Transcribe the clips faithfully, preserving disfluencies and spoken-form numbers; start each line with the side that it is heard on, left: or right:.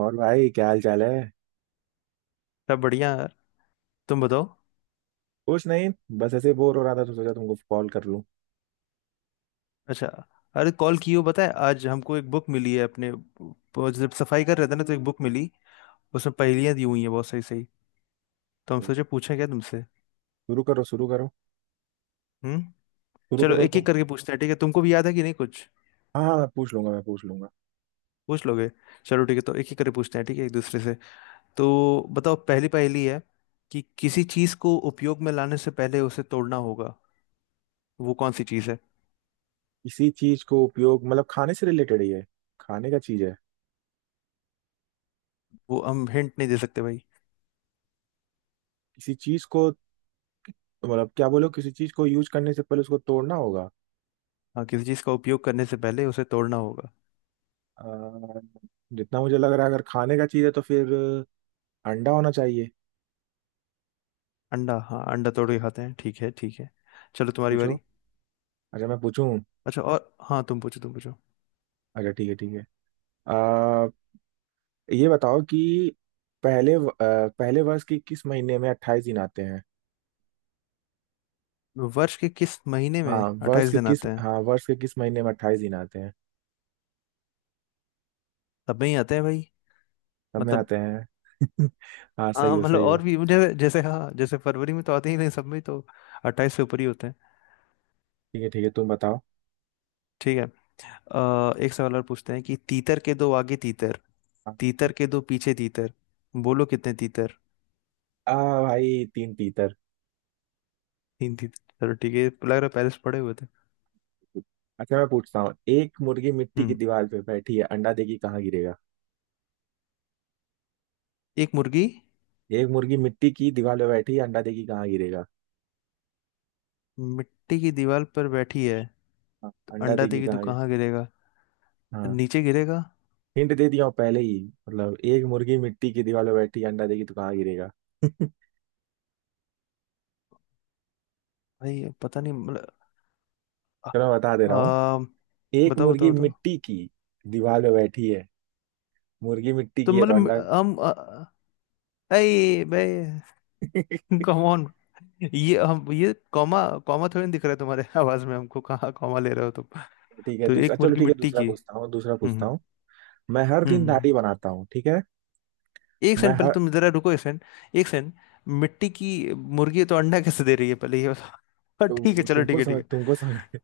right: और भाई क्या हाल चाल है।
left: सब बढ़िया यार। तुम बताओ।
right: कुछ नहीं। बस ऐसे बोर हो रहा था तो सोचा तुमको कॉल कर लूं।
left: अच्छा। अरे कॉल की हो, पता है आज हमको एक बुक मिली है, अपने वो जब सफाई कर रहे थे ना तो एक बुक मिली। उसमें पहेलियां दी हुई हैं बहुत सही सही। तो हम सोचे पूछें क्या तुमसे।
right: शुरू करो शुरू करो।
left: हम्म।
right: शुरू
left: चलो
right: करो
left: एक एक
right: तुम।
left: करके पूछते हैं, ठीक है, तुमको भी याद है कि नहीं कुछ।
right: हाँ हाँ मैं पूछ लूंगा मैं पूछ लूंगा।
left: पूछ लोगे। चलो ठीक है, तो एक एक करके पूछते हैं, ठीक है, एक दूसरे से। तो बताओ पहली पहेली है, कि किसी चीज को उपयोग में लाने से पहले उसे तोड़ना होगा। वो कौन सी चीज है।
right: किसी चीज को उपयोग मतलब खाने से रिलेटेड ही है। खाने का चीज है।
left: वो हम हिंट नहीं दे सकते भाई।
right: किसी चीज को मतलब क्या बोलो किसी चीज को यूज करने से पहले उसको तोड़ना होगा।
left: हाँ, किसी चीज का उपयोग करने से पहले उसे तोड़ना होगा।
right: अ, जितना मुझे लग रहा है अगर खाने का चीज है तो फिर अंडा होना चाहिए।
left: अंडा, हाँ अंडा तोड़ के खाते हैं, ठीक है ठीक है। चलो तुम्हारी
right: पूछो।
left: बारी।
right: अच्छा मैं पूछूं।
left: अच्छा, और हाँ तुम पूछो तुम पूछो।
right: अच्छा ठीक है ठीक है। अ, ये बताओ कि पहले व- अ, पहले वर्ष के किस महीने में अट्ठाईस दिन आते हैं।
left: वर्ष के किस महीने
right: हाँ
left: में
right: वर्ष
left: अट्ठाईस
right: के
left: दिन
right: किस
left: आते हैं।
right: हाँ वर्ष के किस महीने में अट्ठाईस दिन आते हैं।
left: सब में ही आते हैं भाई।
right: सब में
left: मतलब।
right: आते हैं। हाँ सही
left: हाँ
right: हो
left: मतलब,
right: सही हो।
left: और भी मुझे जैसे, हाँ जैसे फरवरी में तो आते ही नहीं, सब में ही तो अट्ठाईस से ऊपर ही होते हैं।
right: ठीक है ठीक है तुम बताओ।
left: ठीक है, अ, एक सवाल और पूछते हैं, कि तीतर के दो आगे तीतर, तीतर के दो पीछे तीतर, बोलो कितने तीतर।
right: आ भाई तीन तीतर।
left: तीन तीतर, चलो ठीक है, ये लग रहा है पहले से पढ़े हुए थे।
right: अच्छा मैं पूछता हूँ एक मुर्गी मिट्टी की
left: हम्म।
right: दीवार पे बैठी है अंडा देगी कहाँ गिरेगा।
left: एक मुर्गी
right: एक मुर्गी मिट्टी की दीवार पे बैठी है अंडा देगी कहाँ गिरेगा।
left: मिट्टी की दीवार पर बैठी है,
right: हाँ,
left: तो
right: अंडा
left: अंडा
right: देगी
left: देगी तो
right: कहाँ गिरे।
left: कहाँ गिरेगा?
right: हाँ।
left: नीचे गिरेगा।
right: हिंट दे दिया हूँ पहले ही। मतलब एक मुर्गी मिट्टी की दीवार पे बैठी है अंडा देगी तो कहाँ गिरेगा चलो।
left: भाई पता नहीं, मतलब आ,
right: मैं बता दे
left: आ,
right: रहा हूँ। एक
left: बताओ
right: मुर्गी
left: बताओ बताओ।
right: मिट्टी की दीवार पे बैठी है। मुर्गी मिट्टी
left: तो
right: की है तो
left: मतलब
right: अंडा।
left: हम आ, अरे भाई,
right: ठीक
left: कम ऑन। ये हम, ये कॉमा, कॉमा थोड़ी ना दिख रहा है तुम्हारे आवाज में, हमको कहाँ कॉमा ले रहे हो तुम।
right: है
left: तो
right: दूसरा।
left: एक
right: चलो
left: मुर्गी
right: ठीक है
left: मिट्टी
right: दूसरा
left: की।
right: पूछता हूँ दूसरा
left: हम्म
right: पूछता
left: हम्म
right: हूँ। मैं हर
left: हम्म,
right: दिन
left: हम्म, हम्म।
right: दाढ़ी बनाता हूँ ठीक है।
left: एक
right: मैं
left: सेकंड, पहले
right: हर
left: तुम जरा रुको, एक सेकंड, एक सेकंड, मिट्टी की मुर्गी है तो अंडा कैसे दे रही है, पहले ये बताओ। ठीक है
right: तु,
left: चलो, ठीक
right: तुमको
left: है ठीक
right: समझ
left: है।
right: तुमको समझ।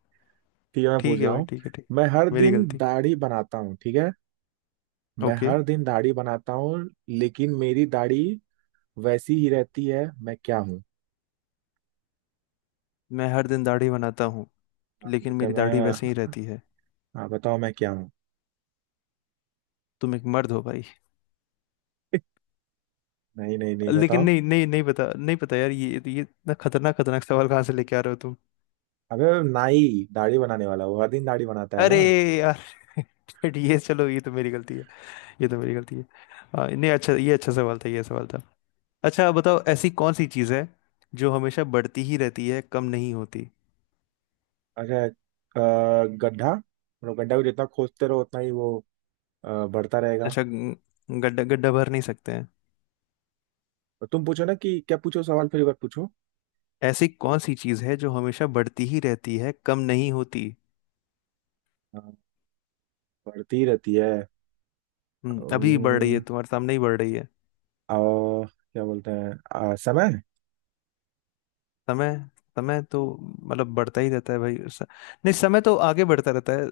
right: ठीक है मैं पूछ
left: ठीक है
right: रहा
left: भाई
right: हूँ।
left: ठीक है, ठीक
right: मैं हर
left: है मेरी
right: दिन
left: गलती।
right: दाढ़ी बनाता हूँ ठीक है। मैं
left: ओके।
right: हर दिन दाढ़ी बनाता हूँ लेकिन मेरी दाढ़ी वैसी ही रहती है मैं क्या हूँ।
left: मैं हर दिन दाढ़ी बनाता हूँ, लेकिन
right: जैसे
left: मेरी दाढ़ी
right: मैं।
left: वैसे ही रहती है।
right: हाँ बताओ मैं क्या हूँ।
left: तुम एक मर्द हो भाई।
right: नहीं नहीं नहीं
left: लेकिन
right: बताओ।
left: नहीं नहीं, नहीं पता, नहीं पता यार, ये ये इतना खतरनाक खतरनाक सवाल कहाँ से लेके आ रहे हो तुम।
right: अबे। नाई दाढ़ी बनाने वाला वो हर दिन दाढ़ी बनाता है
left: अरे
right: ना।
left: यार, ये चलो, ये तो मेरी गलती है, ये तो मेरी गलती है। हाँ, नहीं अच्छा ये, अच्छा सवाल था, ये सवाल था। अच्छा बताओ, ऐसी कौन सी चीज़ है जो हमेशा बढ़ती ही रहती है, कम नहीं होती।
right: अच्छा अ, गड्ढा मतलब गड्ढा को जितना खोदते रहो उतना ही वो अ, बढ़ता रहेगा।
left: अच्छा, ग- गड्ढा, गड्ढा भर नहीं सकते हैं।
right: तुम पूछो ना कि क्या पूछो सवाल फिर एक बार पूछो।
left: ऐसी कौन सी चीज़ है जो हमेशा बढ़ती ही रहती है, कम नहीं होती।
right: अ, बढ़ती रहती है।
left: हम्म, अभी बढ़ रही है,
right: अम्म,
left: तुम्हारे सामने ही बढ़ रही है।
right: अ, क्या बोलते हैं। अ, समय।
left: समय। समय तो मतलब बढ़ता ही रहता है भाई, स- नहीं, समय तो आगे बढ़ता रहता है।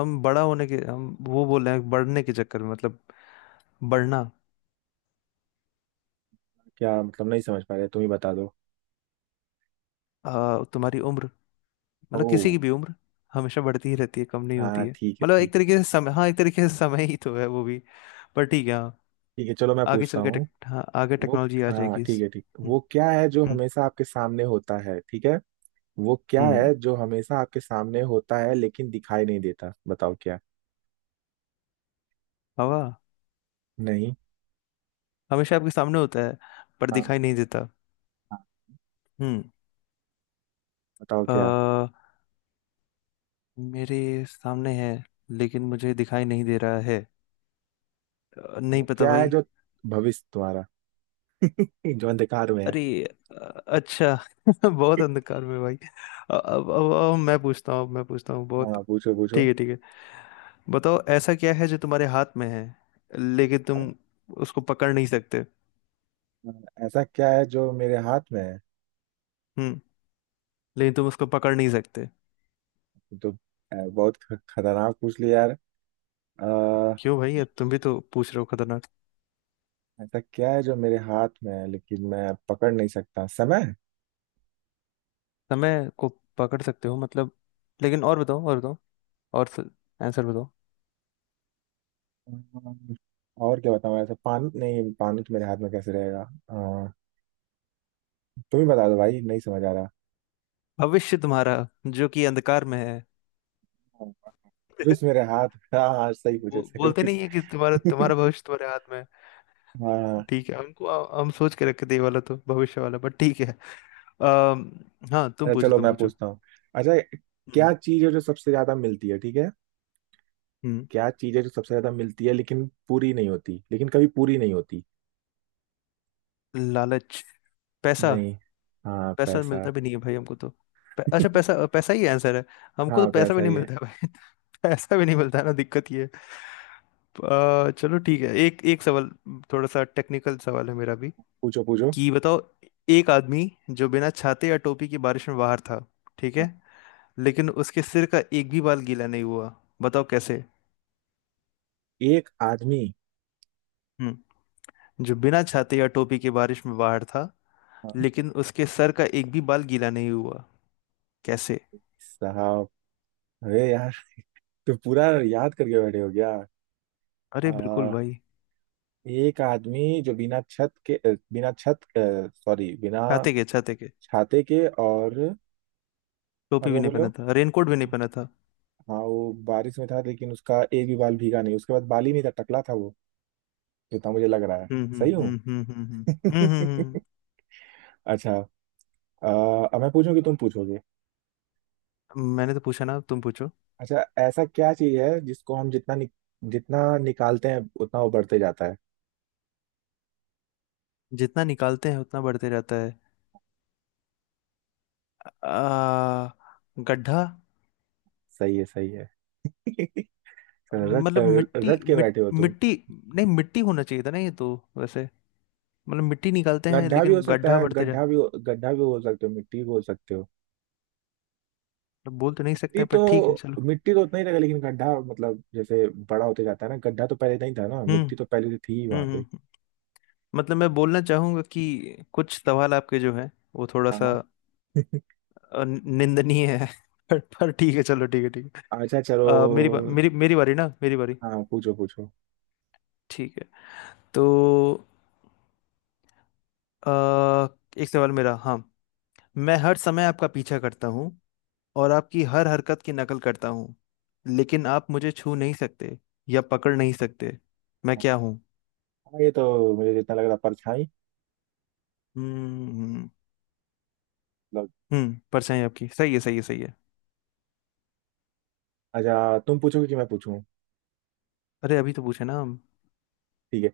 left: हम बड़ा होने के, हम वो बोल रहे हैं बढ़ने के चक्कर में, मतलब बढ़ना।
right: क्या मतलब नहीं समझ पा रहे तुम ही बता दो।
left: आ, तुम्हारी उम्र, मतलब
right: ओ।
left: किसी की भी उम्र हमेशा बढ़ती ही रहती है, कम नहीं होती
right: हाँ
left: है।
right: ठीक है
left: मतलब एक
right: ठीक है।
left: तरीके से समय, हाँ एक तरीके से समय ही तो है वो भी, पर ठीक है हाँ।
right: ठीक है चलो मैं
left: आगे
right: पूछता
left: चल के
right: हूँ।
left: टेक, हाँ, आगे
right: वो।
left: टेक्नोलॉजी आ
right: हाँ
left: जाएगी
right: ठीक
left: इस।
right: है ठीक
left: हम्म
right: वो क्या है जो
left: हम्म
right: हमेशा आपके सामने होता है ठीक है। वो क्या
left: हम्म,
right: है जो हमेशा आपके सामने होता है लेकिन दिखाई नहीं देता बताओ क्या।
left: हवा।
right: नहीं।
left: हमेशा आपके सामने होता है, पर
right: हाँ
left: दिखाई नहीं देता।
right: हाँ बताओ क्या।
left: हम्म, मेरे सामने है, लेकिन मुझे दिखाई नहीं दे रहा है। अ, नहीं
right: वो
left: पता
right: क्या है
left: भाई।
right: जो भविष्य तुम्हारा जो अंधकार में है।
left: अरे, अ, अच्छा, बहुत अंधकार में भाई। अब अब, अब, अब मैं पूछता हूँ, अब मैं पूछता हूँ बहुत।
right: हाँ पूछो
left: ठीक
right: पूछो।
left: है ठीक है, बताओ ऐसा क्या है जो तुम्हारे हाथ में है लेकिन तुम उसको पकड़ नहीं सकते।
right: ऐसा क्या है जो मेरे हाथ में है।
left: हम्म, लेकिन तुम उसको पकड़ नहीं सकते।
right: ये तो अ, बहुत ख- खतरनाक पूछ लिया यार। अ,
left: क्यों भाई, अब तुम भी तो पूछ रहे हो खतरनाक।
right: ऐसा क्या है जो मेरे हाथ में है लेकिन मैं पकड़ नहीं सकता समय।
left: समय को पकड़ सकते हो मतलब, लेकिन और बताओ, और बताओ, और, आंसर बताओ।
right: अम्म, और क्या बताऊँ ऐसा पानी नहीं पानी तो मेरे हाथ में कैसे रहेगा। अ, तुम ही बता दो भाई नहीं समझ आ रहा।
left: भविष्य तुम्हारा, जो कि अंधकार में है।
right: विष मेरे हाथ। हाँ हाँ सही
left: वो
right: पूछे सही
left: बोलते नहीं है कि तुम्हारा
right: पूछे।
left: तुम्हारा भविष्य तुम्हारे हाथ में है।
right: हाँ।
left: ठीक है हमको, हम सोच के रखे थे ये वाला, तो भविष्य वाला बट ठीक है। अम्म हाँ, तुम
right: अच्छा
left: पूछो
right: चलो
left: तुम
right: मैं
left: पूछो।
right: पूछता हूँ। अच्छा
left: हम्म,
right: क्या चीज़ है जो सबसे ज्यादा मिलती है ठीक है।
left: हम्म।
right: क्या चीज़ है जो सबसे ज्यादा मिलती है लेकिन पूरी नहीं होती लेकिन कभी पूरी नहीं होती।
left: लालच, पैसा।
right: नहीं। हाँ
left: पैसा
right: पैसा।
left: मिलता भी नहीं है भाई हमको तो। पै, अच्छा पैसा, पैसा ही आंसर है। हमको
right: हाँ
left: तो पैसा भी
right: पैसा
left: नहीं
right: ही है।
left: मिलता है भाई, पैसा भी नहीं मिलता है ना, दिक्कत ये है। अ, चलो ठीक है, एक एक सवाल। थोड़ा सा टेक्निकल सवाल है मेरा भी।
right: पूछो पूछो।
left: कि बताओ एक आदमी जो बिना छाते या टोपी के बारिश में बाहर था, ठीक
right: हाँ,
left: है, लेकिन उसके सिर का एक भी बाल गीला नहीं हुआ, बताओ कैसे।
right: एक आदमी।
left: हम्म, जो बिना छाते या टोपी के बारिश में बाहर था,
right: हाँ।
left: लेकिन उसके सर का एक भी बाल गीला नहीं हुआ, कैसे?
right: साहब। अरे यार। तो पूरा याद करके बैठे हो गया। आ,
left: अरे बिल्कुल भाई।
right: एक आदमी जो बिना छत के अ, बिना छत सॉरी बिना
left: छाते के, छाते के,
right: छाते के और। और
left: टोपी
right: क्या
left: भी नहीं
right: बोले
left: पहना
right: हो।
left: था, रेनकोट भी नहीं पहना था।
right: हाँ वो बारिश में था लेकिन उसका एक भी बाल भीगा नहीं उसके बाद बाल ही नहीं था टकला था वो। जितना मुझे लग रहा है।
left: हम्म हम्म
right: सही हूँ।
left: हम्म हम्म हम्म हम्म हम्म, हम्म,
right: अच्छा। अ, अब मैं पूछूं कि तुम पूछोगे।
left: हम्म। मैंने तो पूछा ना, अब तुम पूछो।
right: अच्छा ऐसा क्या चीज है जिसको हम जितना नि, जितना निकालते हैं उतना वो बढ़ते जाता है।
left: जितना निकालते हैं उतना बढ़ते रहता है। आ, गड्ढा।
right: सही है सही है। रट।
left: मतलब मिट्टी
right: रट के
left: मिट,
right: बैठे हो तुम।
left: मिट्टी नहीं, मिट्टी होना चाहिए था ना, ये तो वैसे। मतलब मिट्टी निकालते हैं
right: गड्ढा भी हो
left: लेकिन
right: सकता
left: गड्ढा
right: है
left: बढ़ते।
right: गड्ढा भी हो- गड्ढा भी बोल सकते हो मिट्टी भी बोल सकते हो।
left: बोल तो नहीं
right: मिट्टी
left: सकते, पर
right: तो
left: ठीक है चलो।
right: मिट्टी तो उतना ही रहेगा लेकिन गड्ढा मतलब जैसे बड़ा होते जाता है ना गड्ढा तो पहले नहीं था ना
left: हम्म
right: मिट्टी तो पहले से थी ही
left: हम्म
right: वहां
left: हम्म।
right: पे।
left: हम्म। मतलब मैं बोलना चाहूंगा कि कुछ सवाल आपके जो है, वो थोड़ा
right: हाँ।
left: सा अ, निंदनीय है। पर पर ठीक है, चलो ठीक है ठीक है।
right: अच्छा चलो।
left: अ, मेरी बा- मेरी मेरी बारी ना, मेरी बारी।
right: हाँ पूछो पूछो।
left: ठीक है, तो अ, एक सवाल मेरा, हाँ। मैं हर समय आपका पीछा करता हूँ, और आपकी हर हरकत की नकल करता हूँ, लेकिन आप मुझे छू नहीं सकते या पकड़ नहीं सकते। मैं क्या हूँ?
right: हाँ ये तो मुझे जितना लग रहा परछाई।
left: हम्म हम्म,
right: मतलब।
left: हम्म, परछाई आपकी। सही है, सही है, सही है।
right: अच्छा तुम पूछोगे कि मैं पूछूं।
left: अरे अभी तो पूछे ना हम।
right: ठीक है।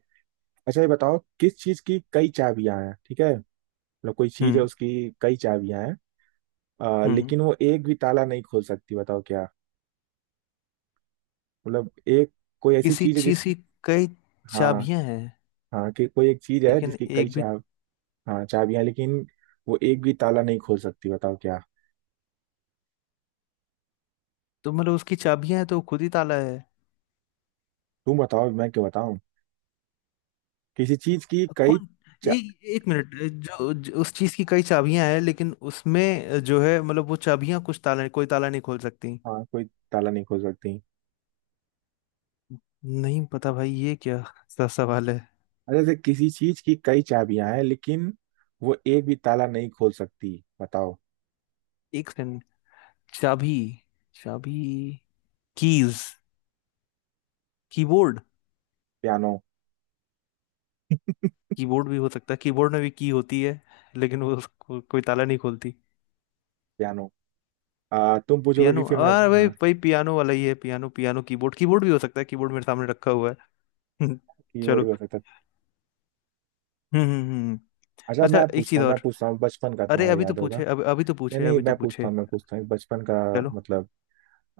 right: अच्छा ये बताओ किस चीज की कई चाबियां हैं ठीक है। मतलब कोई चीज है
left: हम्म,
right: उसकी कई चाबियां हैं अ,
left: हम्म,
right: लेकिन वो एक भी ताला नहीं खोल सकती बताओ क्या। मतलब एक कोई ऐसी
left: किसी
right: चीज है
left: चीज
right: जिसकी।
left: की कई
right: हाँ।
left: चाबियां हैं,
right: हाँ कि कोई एक चीज है
left: लेकिन
right: जिसकी कई
left: एक
right: चा।
left: भी।
right: हाँ चाबियां हैं, लेकिन वो एक भी ताला नहीं खोल सकती बताओ क्या।
left: तो मतलब उसकी चाबियां हैं तो वो खुद ही ताला है।
right: तुम बताओ मैं क्यों बताऊं। किसी चीज की कई
left: कौन?
right: चा।
left: एक एक मिनट। जो, जो उस चीज की कई चाबियां हैं, लेकिन उसमें जो है, मतलब वो चाबियां कुछ ताला, कोई ताला नहीं खोल सकती।
right: हाँ कोई ताला नहीं खोल सकती।
left: नहीं पता भाई, ये क्या सा सवाल है।
right: अच्छा जैसे किसी चीज की कई चाबियां हैं लेकिन वो एक भी ताला नहीं खोल सकती बताओ।
left: एक सेकंड, चाबी, चाबी, कीज, कीबोर्ड।
right: पियानो।
left: कीबोर्ड भी हो सकता है, कीबोर्ड में भी की होती है, लेकिन वो उसको कोई ताला नहीं खोलती।
right: पियानो। आ, तुम पूछोगे कि
left: पियानो,
right: फिर मैं।
left: हाँ भाई
right: हाँ,
left: भाई, पियानो वाला ही है, पियानो पियानो कीबोर्ड, कीबोर्ड भी हो सकता है, कीबोर्ड मेरे सामने रखा हुआ है।
right: कीबोर्ड
left: चलो।
right: भी हो सकता है।
left: हम्म हम्म हम्म हम्म।
right: अच्छा
left: अच्छा
right: मैं
left: एक
right: पूछता
left: चीज
right: हूँ मैं
left: और।
right: पूछता हूँ बचपन का
left: अरे
right: तुम्हारा
left: अभी तो
right: याद होगा
left: पूछे, अभी अभी तो
right: या
left: पूछे,
right: नहीं
left: अभी तो
right: मैं पूछता
left: पूछे।
right: हूँ मैं पूछता हूँ बचपन का
left: चलो
right: मतलब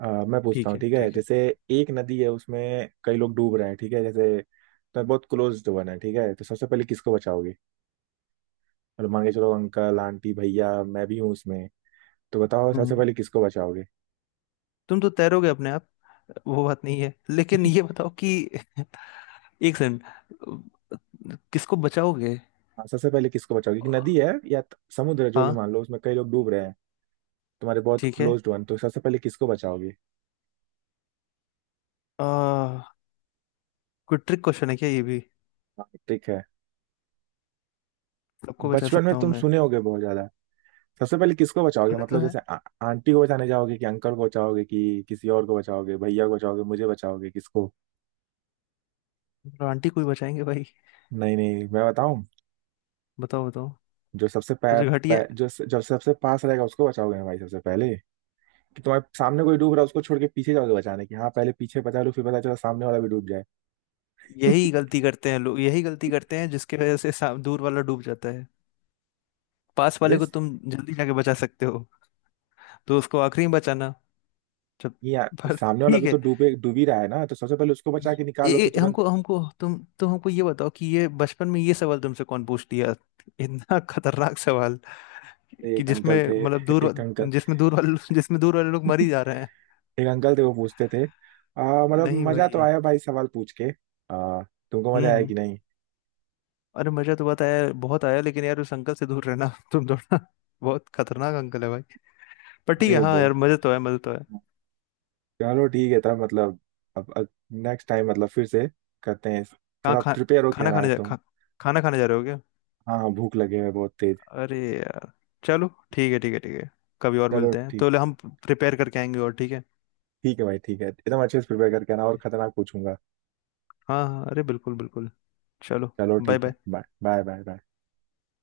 right: आ, मैं पूछता
left: ठीक
right: हूँ
left: है
right: ठीक है
left: ठीक है।
right: जैसे। एक नदी है उसमें कई लोग डूब रहे हैं ठीक है जैसे। तो बहुत क्लोज वन है ठीक है तो सबसे पहले किसको बचाओगे। मतलब मान के चलो अंकल आंटी भैया मैं भी हूँ उसमें। तो बताओ
left: हम्म,
right: सबसे
left: हम्म।
right: पहले किसको बचाओगे।
left: तुम तो तैरोगे अपने आप। वो बात नहीं है, लेकिन ये बताओ कि एक सेकंड, किसको बचाओगे।
right: हाँ, सबसे पहले किसको बचाओगे एक नदी है या त- समुद्र है, जो भी
left: हाँ
right: मान लो उसमें कई लोग डूब रहे हैं। तुम्हारे बहुत
left: ठीक है,
right: क्लोज वन तो सबसे पहले किसको बचाओगे।
left: आ, कोई ट्रिक क्वेश्चन है क्या ये भी?
right: हाँ, ठीक है
left: सबको बचा
right: बचपन में
left: सकता हूँ
right: तुम
left: मैं।
right: सुने होगे बहुत ज्यादा। सबसे पहले किसको बचाओगे
left: सुने तो
right: मतलब
left: है।
right: जैसे आ, आंटी को बचाने जाओगे कि अंकल को बचाओगे कि किसी और को बचाओगे भैया को बचाओगे मुझे बचाओगे किसको।
left: आंटी कोई बचाएंगे भाई।
right: नहीं नहीं मैं बताऊं।
left: बताओ बताओ।
right: जो सबसे पै,
left: कुछ
right: पै,
left: घटिया।
right: जो स- जो सबसे पास रहेगा उसको बचाओगे ना भाई सबसे पहले। कि तुम्हारे सामने कोई डूब रहा है उसको छोड़ के पीछे जाओगे बचाने की हाँ पहले पीछे बचा लो फिर पता चला सामने वाला भी डूब जाए।
left: यही गलती करते हैं लोग, यही गलती करते हैं जिसकी वजह से सा- दूर वाला डूब जाता है। पास
right: अरे
left: वाले को
right: स-
left: तुम जल्दी जाके बचा सकते हो, तो उसको आखिरी में बचाना जब।
right: ये यार
left: पर
right: सामने वाला
left: ठीक
right: भी
left: है।
right: तो डूबे डूब ही रहा है ना तो सबसे पहले उसको बचा
left: ये,
right: के निकालो फिर
left: ये,
right: तुरंत।
left: हमको हमको तुम तुम हमको ये बताओ, कि ये बचपन में ये सवाल तुमसे कौन पूछ लिया, इतना खतरनाक सवाल, कि
right: एक
left: जिसमें
right: अंकल थे
left: मतलब दूर वा-
right: एक अंकल।
left: जिसमें दूर वाले जिसमें दूर वाले लोग मर ही जा रहे हैं।
right: एक अंकल थे वो पूछते थे। आ, मतलब
left: नहीं
right: मजा तो
left: भाई।
right: आया भाई सवाल पूछ के। आ, तुमको मजा आया
left: हम्म।
right: कि नहीं।
left: अरे मजा तो बहुत आया, बहुत आया, लेकिन यार उस अंकल से दूर रहना, तुम थोड़ा। बहुत खतरनाक अंकल है भाई। पर ठीक है
right: अरे
left: हाँ,
right: वो।
left: यार मजे तो है, मजे तो है।
right: चलो ठीक है तब मतलब। अब, अब नेक्स्ट टाइम मतलब फिर से करते हैं।
left: कहाँ
right: थोड़ा
left: खा
right: प्रिपेयर हो क्या
left: खाना
right: रहा
left: खाने
right: है
left: जा
right: तुम।
left: खा, खाना खाने जा रहे हो क्या?
right: हाँ हाँ भूख लगे हुए बहुत तेज।
left: अरे यार, चलो ठीक है ठीक है ठीक है। कभी और
right: चलो
left: मिलते हैं
right: ठीक।
left: तो ले, हम प्रिपेयर करके आएंगे और, ठीक है।
right: ठीक है भाई ठीक है एकदम अच्छे से प्रिपेयर करके आना और खतरनाक पूछूंगा।
left: हाँ हाँ अरे, बिल्कुल बिल्कुल। चलो
right: चलो
left: बाय
right: ठीक है
left: bye.
right: Bye bye bye bye.